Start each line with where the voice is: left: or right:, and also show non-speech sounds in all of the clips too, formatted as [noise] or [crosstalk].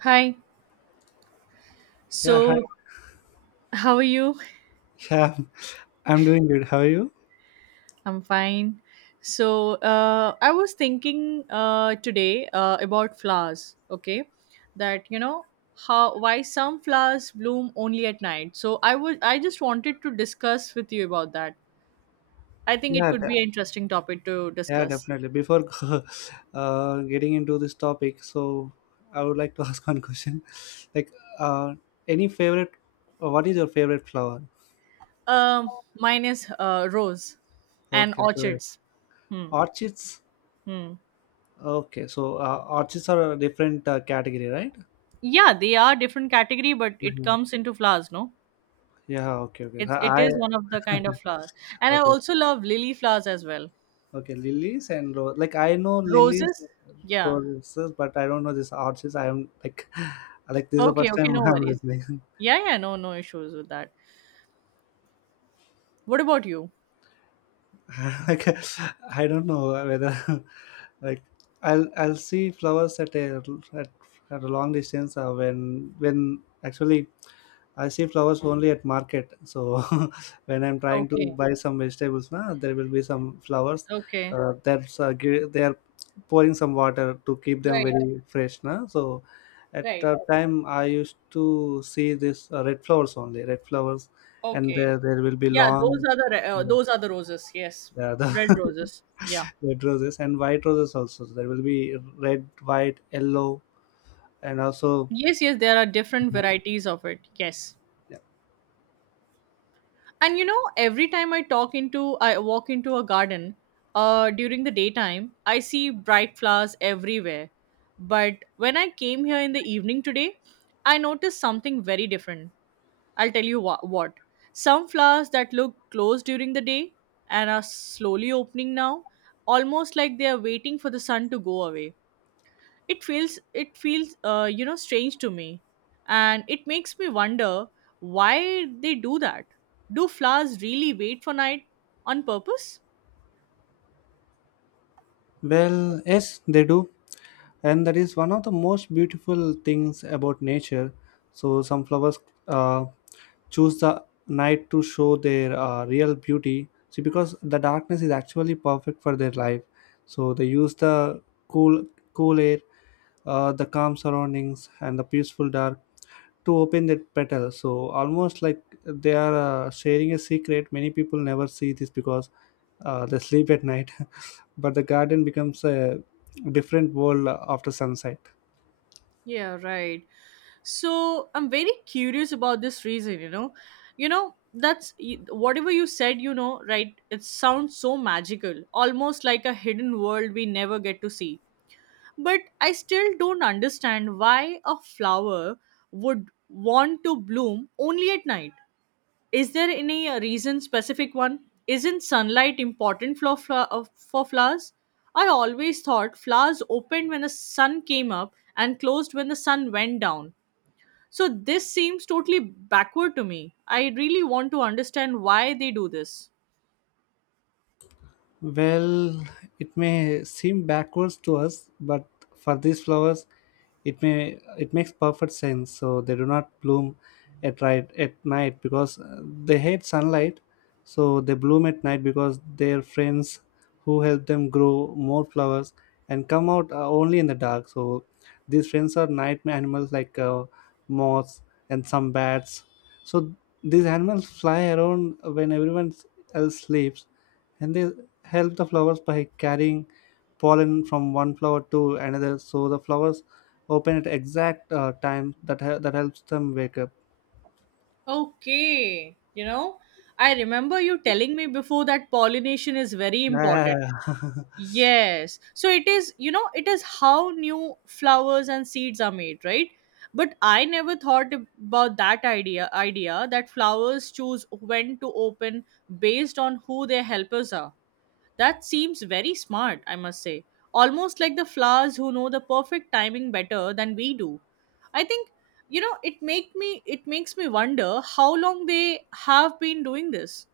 right: Hi.
left: Yeah, hi.
right: So, how are you?
left: Yeah, [laughs] I'm doing good. How are you?
right: I'm fine. So, I was thinking today about flowers, okay? That, you know, how why some flowers bloom only at night. So, I just wanted to discuss with you about that. I think it
left: Yeah,
right: could be
left: de-
right: an interesting topic to
left: yeah,
right: discuss.
left: definitely. Before [laughs] getting into this topic, so I would like to [laughs] ask one question. Like, uh, any favorite? What is your favorite flower?
right: Um, Mine is rose and
left: Okay, so
right: orchids. Hmm.
left: orchids.
right: Hmm.
left: Okay, so orchids are a different category, right?
right: Yeah, they are different category, but it
left: Mhm.
right: comes into flowers, no?
left: Yeah. Okay. Okay.
right: It is one of the kind of flower,
left: [laughs]
right: and I
left: Okay.
right: also love lily flowers as well.
left: Okay, lilies and rose. Like I know lilies,
right: Roses, yeah.
left: roses, but I don't know this orchids. I am like, [laughs] like this is the
right: Okay,
left: first
right: okay,
left: time
right: no
left: I'm
right: worries.
left: listening.
right: Yeah, yeah, no, no issues with that. What about you?
left: [laughs] like I don't know whether, [laughs] like I'll see flowers at a at, at a long distance when actually I see flowers only at market. So [laughs] when I'm trying to
right: Okay,
left: buy some vegetables, na, there will be some flowers.
right: okay,
left: They are pouring some water to keep them
right: right,
left: very fresh. Na. So at
right: right.
left: that time, I used to see this red flowers only, red flowers, and
right: Okay,
left: there will be
right: yeah. Those
left: long,
right: are the
left: you know,
right: those are the roses. Yes,
left: yeah, the
right: red roses.
left: [laughs]
right: Yeah.
left: red roses and white roses also. So there will be red, white, yellow, and also
right: Yes, yes. There are different varieties of it. Yes.
left: yeah.
right: And you know, every time I walk into a garden during the daytime, I see bright flowers everywhere. But when I came here in the evening today, I noticed something very different. I'll tell you what. Some flowers that look closed during the day and are slowly opening now, almost like they are waiting for the sun to go away. It feels strange to me, and it makes me wonder why they do that. Do flowers really wait for night on purpose?
left: Well, yes, they do, and that is one of the most beautiful things about nature. So some flowers uh, choose the night to show their real beauty, see, because the darkness is actually perfect for their life. So they use the cool cool air, the calm surroundings, and the peaceful dark to open that petal, so almost like they are sharing a secret. Many people never see this because they sleep at night, [laughs] but the garden becomes a different world after sunset.
right: Yeah, right. So I'm very curious about this reason you know whatever you said, it sounds so magical, almost like a hidden world we never get to see. But I still don't understand why a flower would want to bloom only at night. Is there any reason, specific one? Isn't sunlight important for, for flowers? I always thought flowers opened when the sun came up and closed when the sun went down. So this seems totally backward to me. I really want to understand why they do this.
left: Well, it may seem backwards to us, but for these flowers, it makes perfect sense. So they do not bloom at right at night because they hate sunlight. So they bloom at night because their friends who help them grow more flowers and come out only in the dark. So these friends are night animals, like moths and some bats. So these animals fly around when everyone else sleeps, and they help the flowers by carrying pollen from one flower to another, so the flowers open at exact time that that helps them wake up,
right: Okay, you know, I remember you telling me before that pollination is very important.
left: yeah.
right: Yes. So it is, you know, it is how new flowers and seeds are made, right? But I never thought about that idea that flowers choose when to open based on who their helpers are. That seems very smart, I must say. Almost like the flowers who know the perfect timing better than we do. I think, you know, it makes me wonder how long they have been doing this.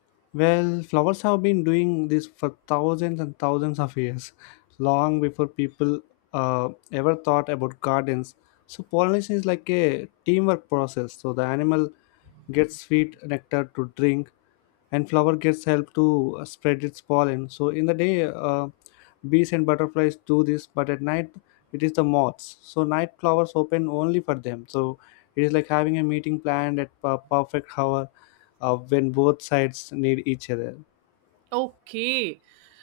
left: [laughs] Well, flowers have been doing this for thousands and thousands of years, long before people ever thought about gardens. So pollination is like a teamwork process. So the animal gets sweet nectar to drink, and flower gets help to spread its pollen. So in the day, bees and butterflies do this, but at night it is the moths. So night flowers open only for them. So it is like having a meeting planned at a perfect hour, when both sides need each other.
right: Okay.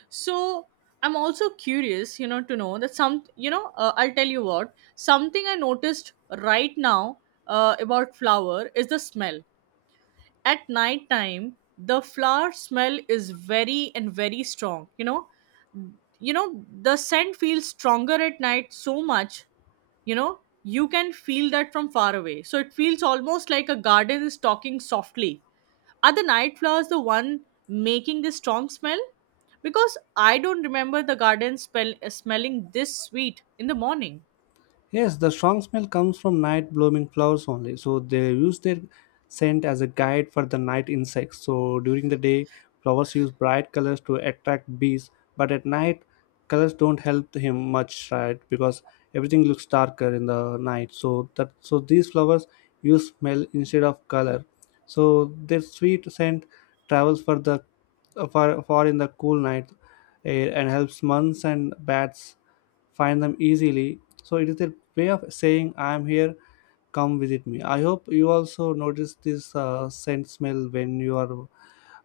right: So I'm also curious, you know, to know that some, you know, I'll tell you what, something I noticed right now about flower is the smell. At night time, the flower smell is very and very strong, you know. You know, the scent feels stronger at night so much, you know. You can feel that from far away. So it feels almost like a garden is talking softly. Are the night flowers the one making this strong smell? Because I don't remember the garden smelling this sweet in the morning.
left: Yes, the strong smell comes from night blooming flowers only. So they use their scent as a guide for the night insects. So during the day, flowers use bright colors to attract bees, but at night, colors don't help him much, right? Because everything looks darker in the night. So that, so these flowers use smell instead of color. So their sweet scent travels for the far, far in the cool night air and helps months and bats find them easily. So it is a way of saying, I am here, come visit me. I hope you also notice this scent smell when you are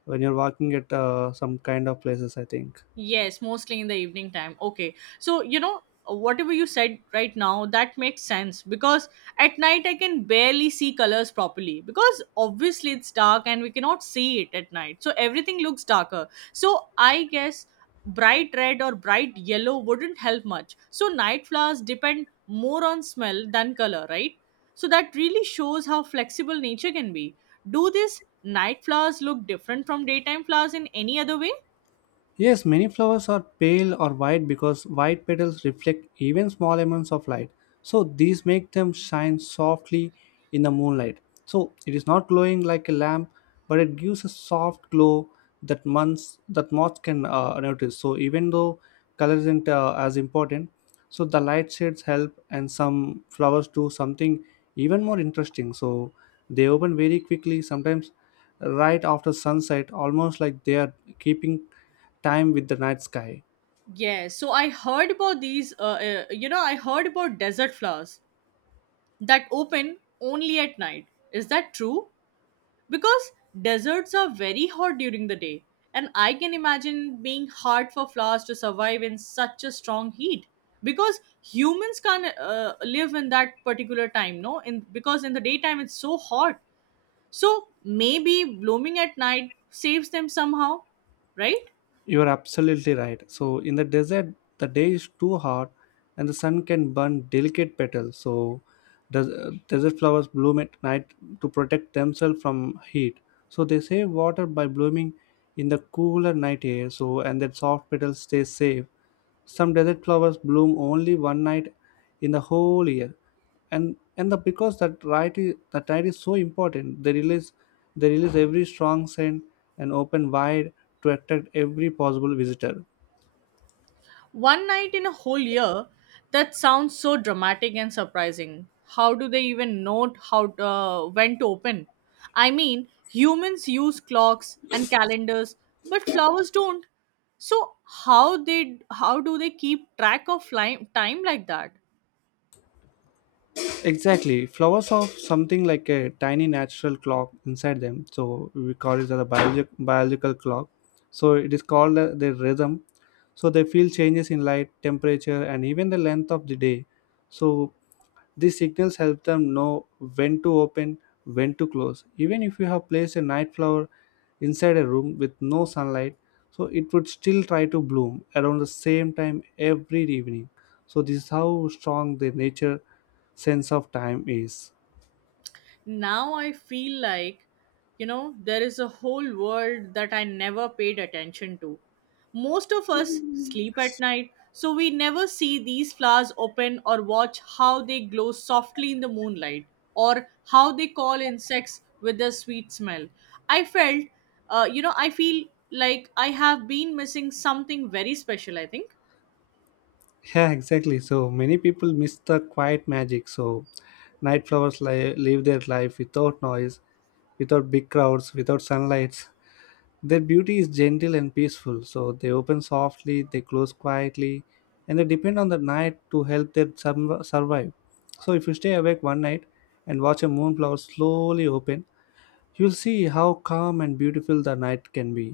left: when you're walking at some kind of places, I think.
right: Yes, mostly in the evening time. Okay. So, you know, whatever you said right now, that makes sense because at night I can barely see colors properly, because obviously it's dark and we cannot see it at night. So, everything looks darker. So, I guess bright red or bright yellow wouldn't help much. So, night flowers depend more on smell than color, right? So, that really shows how flexible nature can be. Do these night flowers look different from daytime flowers in any other way?
left: Yes, many flowers are pale or white because white petals reflect even small amounts of light. So these make them shine softly in the moonlight. So it is not glowing like a lamp, but it gives a soft glow that months that moths can notice. So even though color isn't as important, so the light shades help, and some flowers do something even more interesting. So they open very quickly, sometimes right after sunset, almost like they are keeping time with the night sky.
right: Yes, so I heard about these. You know, I heard about desert flowers that open only at night. Is that true? Because deserts are very hot during the day, and I can imagine being hard for flowers to survive in such a strong heat. Because humans can't live in that particular time, no? In because in the daytime it's so hot. So maybe blooming at night saves them somehow, right?
left: You are absolutely right. So in the desert, the day is too hot, and the sun can burn delicate petals. So desert flowers bloom at night to protect themselves from heat. So they save water by blooming in the cooler night air. So and that soft petals stay safe. Some desert flowers bloom only one night in the whole year, and the because that night is so important, they release every strong scent and open wide to attract every possible visitor.
right: One night in a whole year? That sounds so dramatic and surprising. How do they even note how to, when to open? I mean, humans use clocks and calendars, but flowers don't. So how do they keep track of time like that?
left: Exactly, flowers have something like a tiny natural clock inside them, so we call it as a biological clock. So it is called their rhythm. So they feel changes in light, temperature, and even the length of the day. So these signals help them know when to open, when to close. Even if you have placed a night flower inside a room with no sunlight, so it would still try to bloom around the same time every evening. So this is how strong the nature sense of time is. [laughs]
right: Now I feel like, you know, there is a whole world that I never paid attention to. Most of us sleep at night, so we never see these flowers open or watch how they glow softly in the moonlight, or how they call insects with their sweet smell. I felt you know I feel like I have been missing something very special, I think.
left: Yeah, exactly. So many people miss the quiet magic. So night flowers live their life without noise, without big crowds, without sunlight. [laughs] Their beauty is gentle and peaceful, so they open softly, they close quietly, and they depend on the night to help them survive. So if you stay awake one night and watch a moonflower slowly open, you'll see how calm and beautiful the night can be.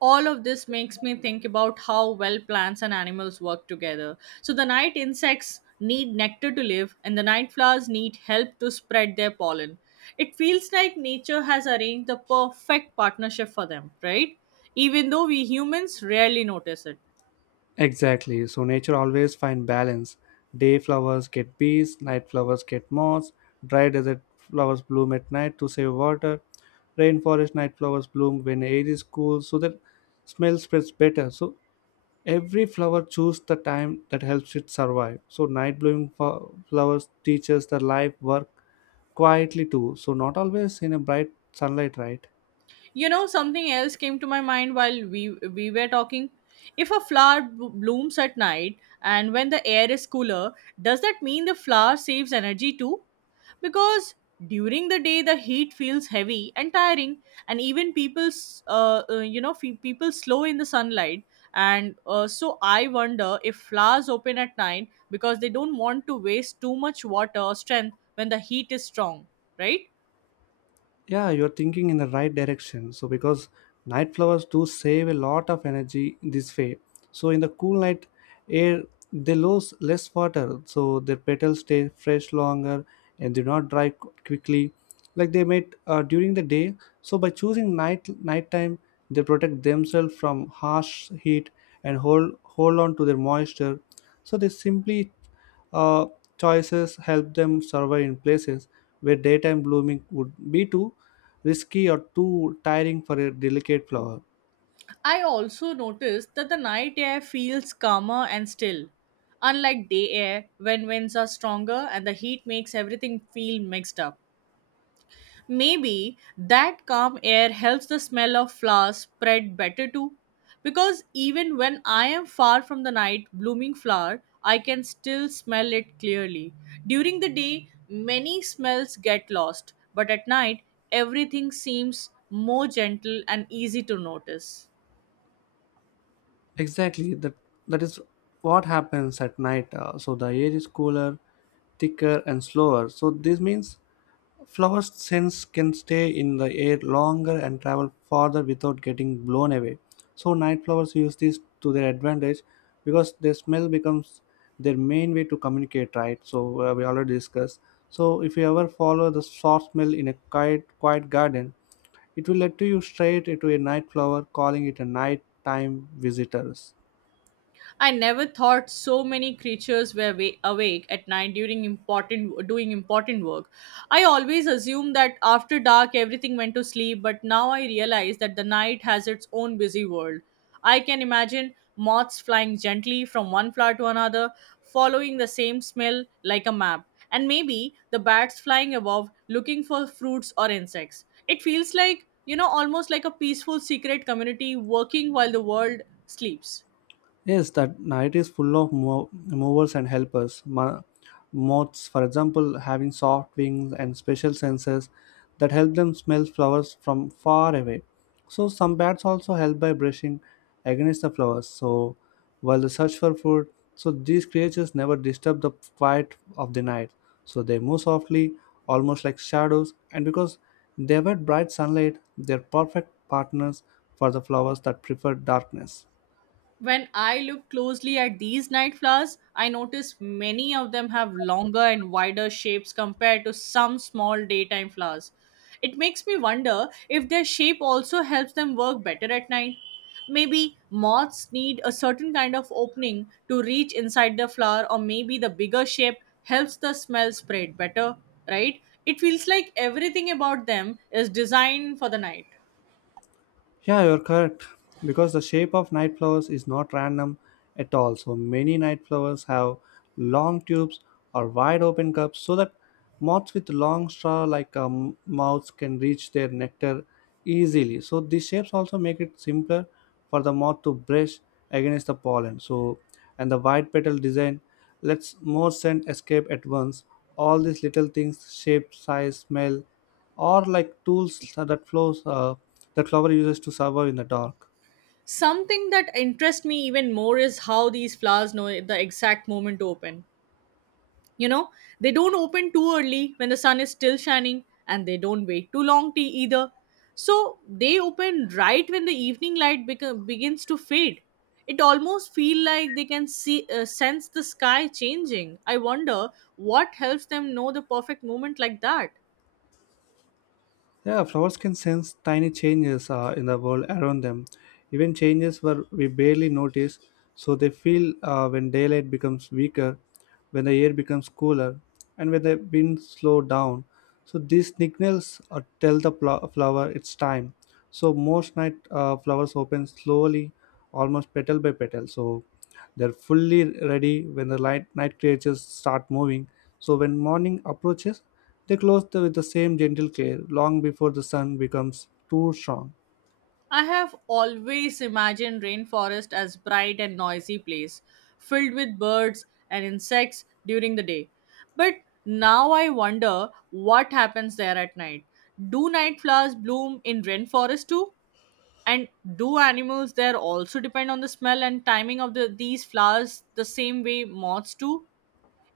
right: All of this makes me think about how well plants and animals work together. So the night insects need nectar to live, and the night flowers need help to spread their pollen. It feels like nature has arranged the perfect partnership for them, right? Even though we humans rarely notice it.
left: Exactly, so nature always finds balance. Day flowers get bees, night flowers get moths, dry desert flowers bloom at night to save water, rainforest night flowers bloom when air is cool so that smell spreads better. So every flower chooses the time that helps it survive. So night blooming flowers teaches the life work quietly too. So not always in a bright sunlight, right?
right: You know, something else came to my mind while we were talking. If a flower blooms at night and when the air is cooler, does that mean the flower saves energy too? Because during the day the heat feels heavy and tiring, and even people, people slow in the sunlight. And so I wonder if flowers open at night because they don't want to waste too much water or strength when the heat is strong, right?
left: Yeah, you're thinking in the right direction, so because night flowers do save a lot of energy this way. So in the cool night air they lose less water, so their petals stay fresh longer and do not dry quickly like they might during the day. So by choosing nighttime they protect themselves from harsh heat and hold on to their moisture. So they simply, uh, choices help them survive in places where daytime blooming would be too risky or too tiring for a delicate flower.
right: I also noticed that the night air feels calmer and still, unlike day air when winds are stronger and the heat makes everything feel mixed up. Maybe that calm air helps the smell of flowers spread better too, because even when I am far from the night blooming flower, I can still smell it clearly. During the day, many smells get lost, but at night, everything seems more gentle and easy to notice.
left: Exactly, that is what happens at night. So the air is cooler, thicker, and slower. So this means flowers' scents can stay in the air longer and travel farther without getting blown away. So night flowers use this to their advantage because their smell becomes their main way to communicate, right? So we already discussed. So if you ever follow the soft smell in a quiet, quiet garden, it will lead to you straight into a night flower, calling it a nighttime visitors.
right: I never thought so many creatures were awake at night during important doing important work. I always assumed that after dark everything went to sleep, but now I realize that the night has its own busy world. I can imagine moths flying gently from one flower to another, following the same smell like a map, and maybe the bats flying above looking for fruits or insects. It feels like, you know, almost like a peaceful secret community working while the world sleeps.
left: Yes, that night is full of movers and helpers. Moths, for example, having soft wings and special senses that help them smell flowers from far away. So some bats also help by brushing against the flowers. So while they search for food, so these creatures never disturb the quiet of the night. So they move softly, almost like shadows, and because they avoid bright sunlight, they're perfect partners for the flowers that prefer darkness.
right: When I look closely at these night flowers, I notice many of them have longer and wider shapes compared to some small daytime flowers. It makes me wonder if their shape also helps them work better at night. Maybe moths need a certain kind of opening to reach inside the flower, or maybe the bigger shape helps the smell spread better, right? It feels like everything about them is designed for the night.
left: Yeah, you're correct. Because the shape of night flowers is not random at all. So many night flowers have long tubes or wide open cups so that moths with long straw like mouths can reach their nectar easily. So these shapes also make it simpler for the moth to brush against the pollen. So and the wide petal design lets more scent escape at once. All these little things, shape, size, smell, or like tools that flower uses to survive in the dark.
right: Something that interests me even more is how these flowers know the exact moment to open. You know, they don't open too early when the sun is still shining, and they don't wait too long tea either. So they open right when the evening light begins to fade. It almost feel like they can see sense the sky changing. I wonder what helps them know the perfect moment like that.
left: Yeah, flowers can sense tiny changes in the world around them, even changes where we barely notice. So they feel when daylight becomes weaker, when the air becomes cooler, and when the wind slow down. So these signals tell the flower it's time. So most night flowers open slowly, almost petal by petal. So they're fully ready when the light, night creatures start moving. So when morning approaches, they close the, with the same gentle care long before the sun becomes too strong.
right: I have always imagined rainforest as bright and noisy place, filled with birds and insects during the day. But now I wonder what happens there at night. Do night flowers bloom in rainforest too? And do animals there also depend on the smell and timing of the, these flowers the same way moths do?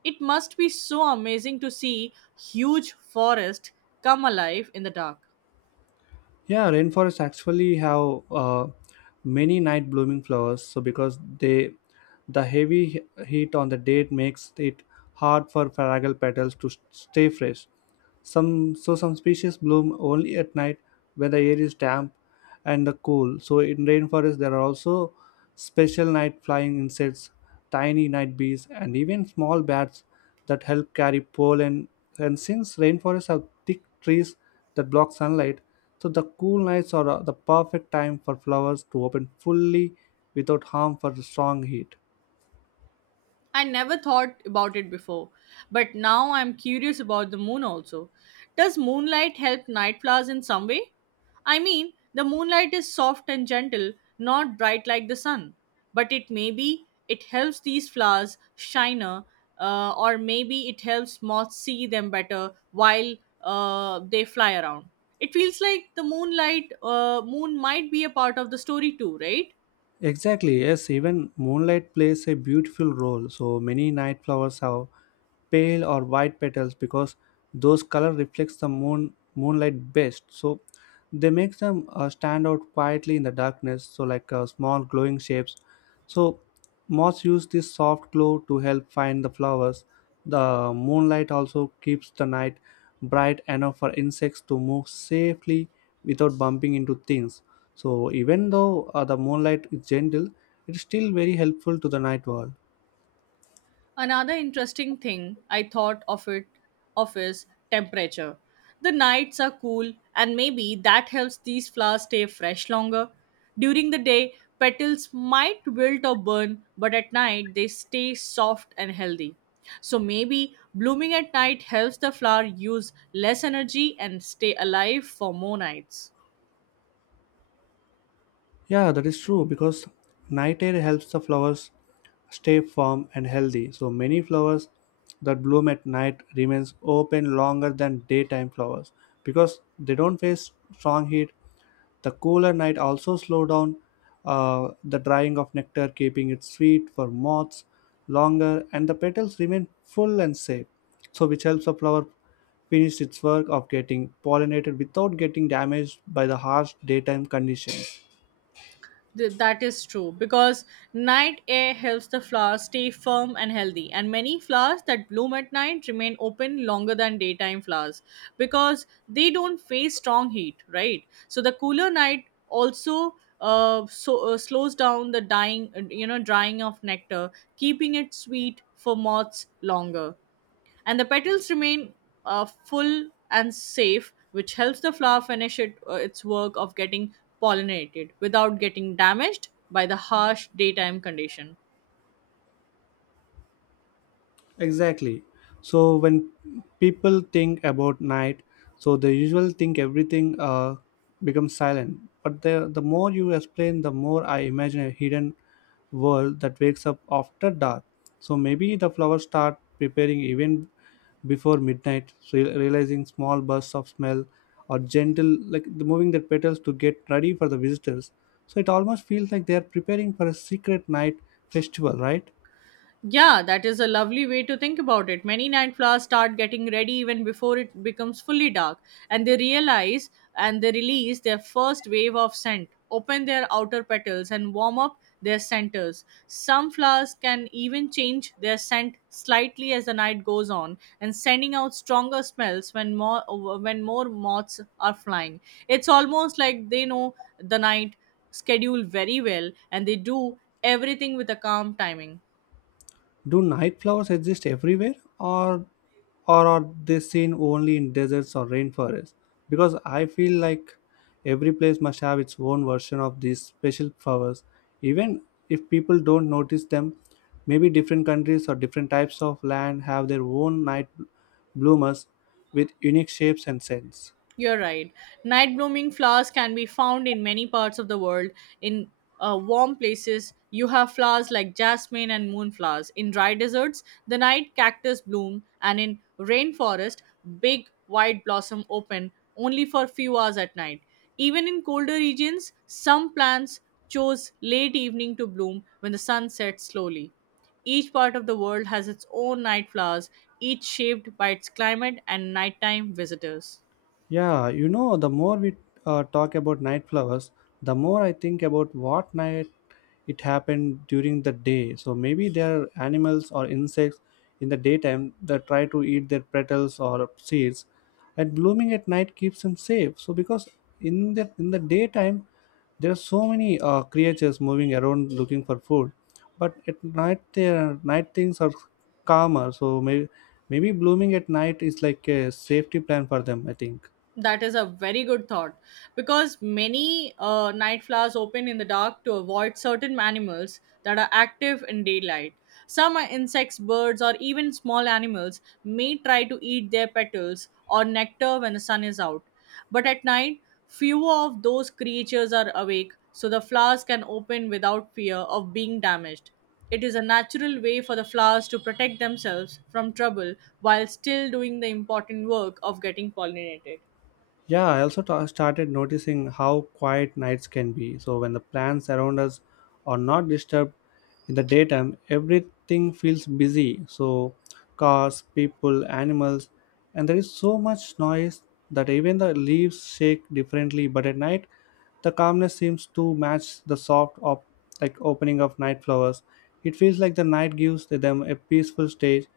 right: It must be so amazing to see huge forest come alive in the dark.
left: Yeah, rainforests actually have many night blooming flowers. So because they, the heavy heat on the day makes it hard for fragile petals to stay fresh. Some, so some species bloom only at night when the air is damp and the cool. So in rainforest there are also special night flying insects, tiny night bees, and even small bats that help carry pollen. And since rainforests have thick trees that block sunlight, so the cool nights are the perfect time for flowers to open fully without harm for the strong heat.
right: I never thought about it before, but now I'm curious about the moon also. Does moonlight help night flowers in some way? I mean, the moonlight is soft and gentle, not bright like the sun, but it maybe it helps these flowers shiner, or maybe it helps moths see them better while they fly around. It feels like the moon might be a part of the story too, right?
left: Exactly, yes, even moonlight plays a beautiful role. So many night flowers have pale or white petals because those color reflects the moonlight best. So they make them stand out quietly in the darkness, so like small glowing shapes. So moths use this soft glow to help find the flowers. The moonlight also keeps the night bright enough for insects to move safely without bumping into things. So, even though the moonlight is gentle, it is still very helpful to the night world.
right: Another interesting thing I thought of is temperature. The nights are cool and maybe that helps these flowers stay fresh longer. During the day, petals might wilt or burn, but at night they stay soft and healthy. So maybe blooming at night helps the flower use less energy and stay alive for more nights.
left: Yeah, that is true because night air helps the flowers stay firm and healthy. So many flowers that bloom at night remains open longer than daytime flowers because they don't face strong heat. The cooler night also slow down the drying of nectar, keeping it sweet for moths longer, and the petals remain full and safe. So which helps the flower finish its work of getting pollinated without getting damaged by the harsh daytime conditions.
right: That is true because night air helps the flowers stay firm and healthy, and many flowers that bloom at night remain open longer than daytime flowers because they don't face strong heat, right? So the cooler night also slows down the dying you know drying of nectar, keeping it sweet for moths longer, and the petals remain full and safe, which helps the flower finish its work of getting pollinated without getting damaged by the harsh daytime condition.
left: Exactly. So when people think about night, so they usually think everything becomes silent. But the more you explain, the more I imagine a hidden world that wakes up after dark. So maybe the flowers start preparing even before midnight, so realizing small bursts of smell or gentle like the moving their petals to get ready for the visitors. So it almost feels like they are preparing for a secret night festival, right?
right: Yeah, that is a lovely way to think about it. Many night flowers start getting ready even before it becomes fully dark, and they realize and they release their first wave of scent, open their outer petals, and warm up their centers. Some flowers can even change their scent slightly as the night goes on and sending out stronger smells when more moths are flying. It's almost like they know the night schedule very well and they do everything with a calm timing.
left: Do night flowers exist everywhere, or are they seen only in deserts or rainforests? Because I feel like every place must have its own version of these special flowers, even if people don't notice them. Maybe different countries or different types of land have their own night bloomers with unique shapes and scents.
right: You're right. Night blooming flowers can be found in many parts of the world. In warm places, you have flowers like jasmine and moonflowers. In dry deserts, the night cactus bloom, and in rainforest, big white blossom open only for few hours at night. Even in colder regions, some plants chose late evening to bloom when the sun sets slowly. Each part of the world has its own night flowers, each shaped by its climate and nighttime visitors.
left: Yeah, you know, the more we talk about night flowers, the more I think about what night it happened during the day. So maybe there are animals or insects in the daytime that try to eat their petals or seeds, and blooming at night keeps them safe. So because in the daytime there are so many creatures moving around looking for food, but at night there night things are calmer. So maybe blooming at night is like a safety plan for them, I think.
right: That is a very good thought because many night flowers open in the dark to avoid certain animals that are active in daylight. Some are insects, birds, or even small animals may try to eat their petals or nectar when the sun is out. But at night, fewer of those creatures are awake, so the flowers can open without fear of being damaged. It is a natural way for the flowers to protect themselves from trouble while still doing the important work of getting pollinated.
left: Yeah, I also ta started noticing how quiet nights can be. So when the plants around us are not disturbed in the daytime, everything feels busy. So cars, people, animals, and there is so much noise that even the leaves shake differently. But at night, the calmness seems to match the soft like opening of night flowers. It feels like the night gives them a peaceful stage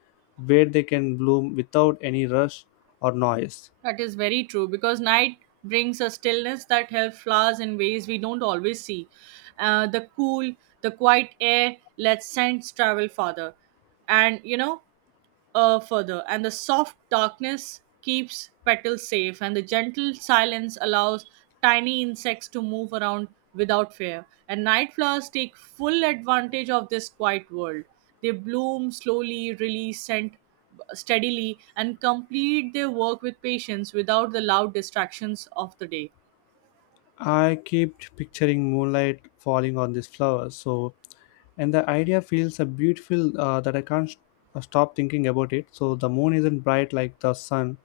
left: where they can bloom without any rush or noise.
right: That is very true because night brings a stillness that helps flowers in ways we don't always see. The cool, the quiet air lets scents travel farther. And you know, further, and the soft darkness keeps petals safe, and the gentle silence allows tiny insects to move around without fear. And night flowers take full advantage of this quiet world. They bloom slowly, release scent steadily, and complete their work with patience without the loud distractions of the day.
left: I kept picturing moonlight falling on this flower. So, and the idea feels a beautiful that I can't sh- stop thinking about it. So the moon isn't bright like the sun,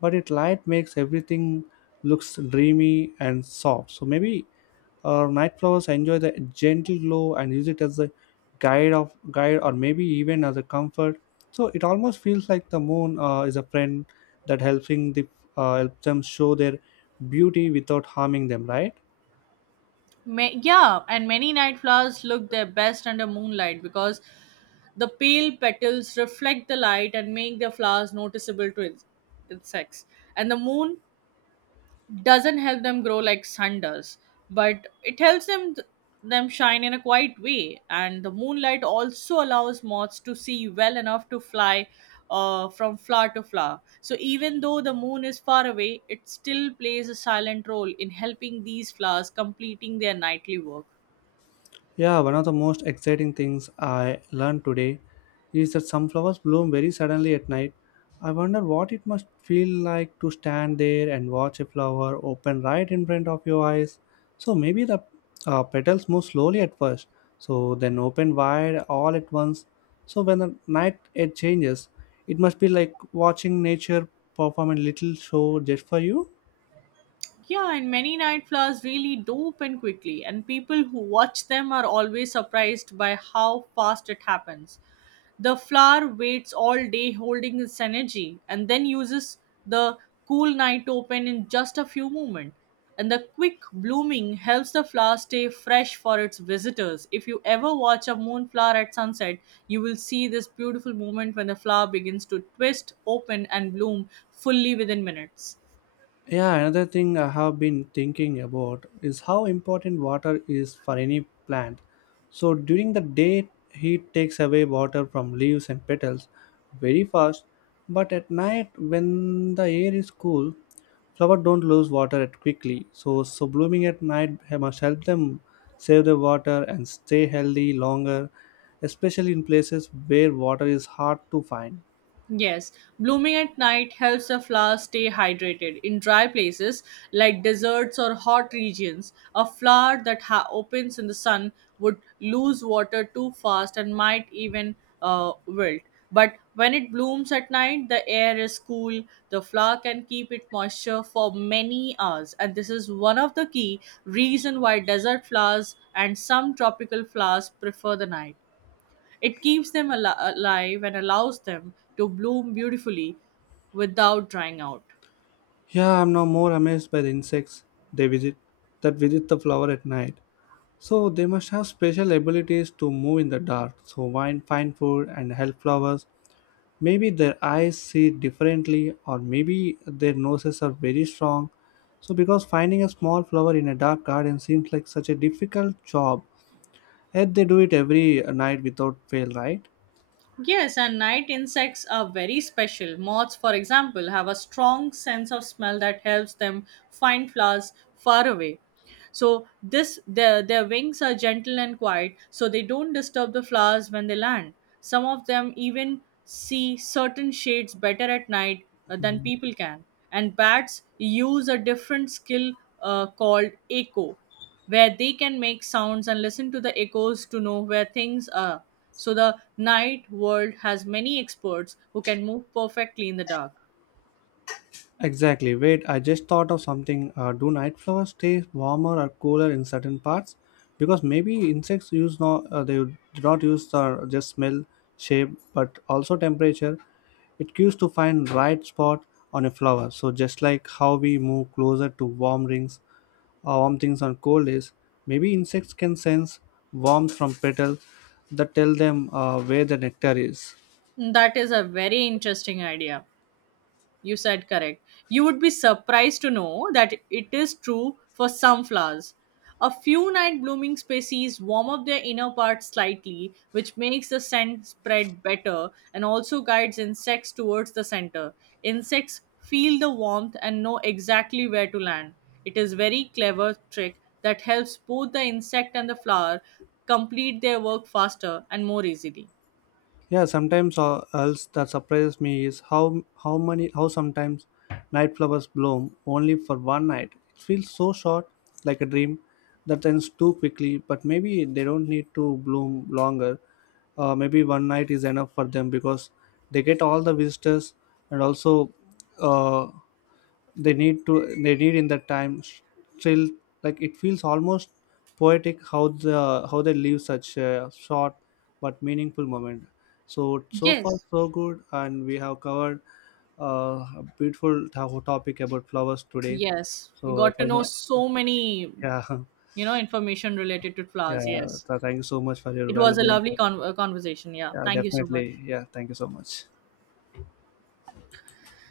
left: but its light makes everything looks dreamy and soft. So maybe night flowers enjoy the gentle glow and use it as a guide or maybe even as a comfort. So it almost feels like the moon is a friend that helping the helps them show their beauty without harming them, right?
right: Yeah, and many night flowers look their best under moonlight because the pale petals reflect the light and make their flowers noticeable to insects. And the moon doesn't help them grow like sun does, but it helps them shine in a quiet way. And the moonlight also allows moths to see well enough to fly from flower to flower. So even though the moon is far away, it still plays a silent role in helping these flowers completing their nightly work.
left: Yeah, one of the most exciting things I learned today is that sunflowers bloom very suddenly at night. I wonder what it must feel like to stand there and watch a flower open right in front of your eyes. So maybe the petals move slowly at first, so then open wide all at once. So when the night it changes, it must be like watching nature perform a little show just for you.
right: Yeah, and many night flowers really do open quickly, and people who watch them are always surprised by how fast it happens. The flower waits all day holding its energy and then uses the cool night to open in just a few moments. And the quick blooming helps the flower stay fresh for its visitors. If you ever watch a moonflower at sunset, you will see this beautiful moment when the flower begins to twist, open, and bloom fully within minutes.
left: Yeah, another thing I have been thinking about is how important water is for any plant. So during the day, heat takes away water from leaves and petals very fast, but at night, when the air is cool, flowers don't lose water at quickly. So blooming at night must help them save the water and stay healthy longer, especially in places where water is hard to find.
right: Yes, blooming at night helps the flower stay hydrated. In dry places like deserts or hot regions, a flower that opens in the sun would lose water too fast and might even wilt. But when it blooms at night, the air is cool, the flower can keep its moisture for many hours. And this is one of the key reason why desert flowers and some tropical flowers prefer the night. It keeps them alive and allows them to bloom beautifully without drying out.
left: Yeah, I'm now more amazed by the insects they visit that visit the flower at night. So they must have special abilities to move in the dark, so find food and help flowers. Maybe their eyes see differently, or maybe their noses are very strong. So because finding a small flower in a dark garden seems like such a difficult job, yet they do it every night without fail, right?
right: Yes, and night insects are very special. Moths, for example, have a strong sense of smell that helps them find flowers far away. So this their wings are gentle and quiet, so they don't disturb the flowers when they land. Some of them even see certain shades better at night than people can. And bats use a different skill called echo, where they can make sounds and listen to the echoes to know where things are. So the night world has many experts who can move perfectly in the dark.
left: Exactly. Wait, I just thought of something. Do night flowers stay warmer or cooler in certain parts? Because maybe insects use no, they do not use just smell, shape, but also temperature. It cues to find right spot on a flower. So just like how we move closer to warm rings or warm things on cold days, maybe insects can sense warmth from petal that tell them where the nectar is.
right: That is a very interesting idea. You said correct. You would be surprised to know that it is true for some flowers. A few night blooming species warm up their inner parts slightly, which makes the scent spread better and also guides insects towards the center. Insects feel the warmth and know exactly where to land. It is very clever trick that helps both the insect and the flower complete their work faster and more easily.
left: Yeah, sometimes else that surprises me is how many how sometimes night flowers bloom only for one night. It feels so short, like a dream that ends too quickly. But maybe they don't need to bloom longer. Maybe one night is enough for them because they get all the visitors and also uh, they need to they need in that time still, like it feels almost poetic how they leave such a short but meaningful moment. So so far
right: Yes,
left: so good, and we have covered a beautiful topic about flowers today.
right: yes. We
left: So it
right: got to
left: was
right: know
left: a,
right: so many
left: yeah
right: you know information related to
left: [laughs]
right: flowers.
left: yeah,
right: Yes,
left: so thank you so much for your
right: it was a
left: valuable
right: lovely
left: input.
right: conversation. Yeah,
left: Yeah,
right: thank you so much.
left: definitely, yeah, thank you so much.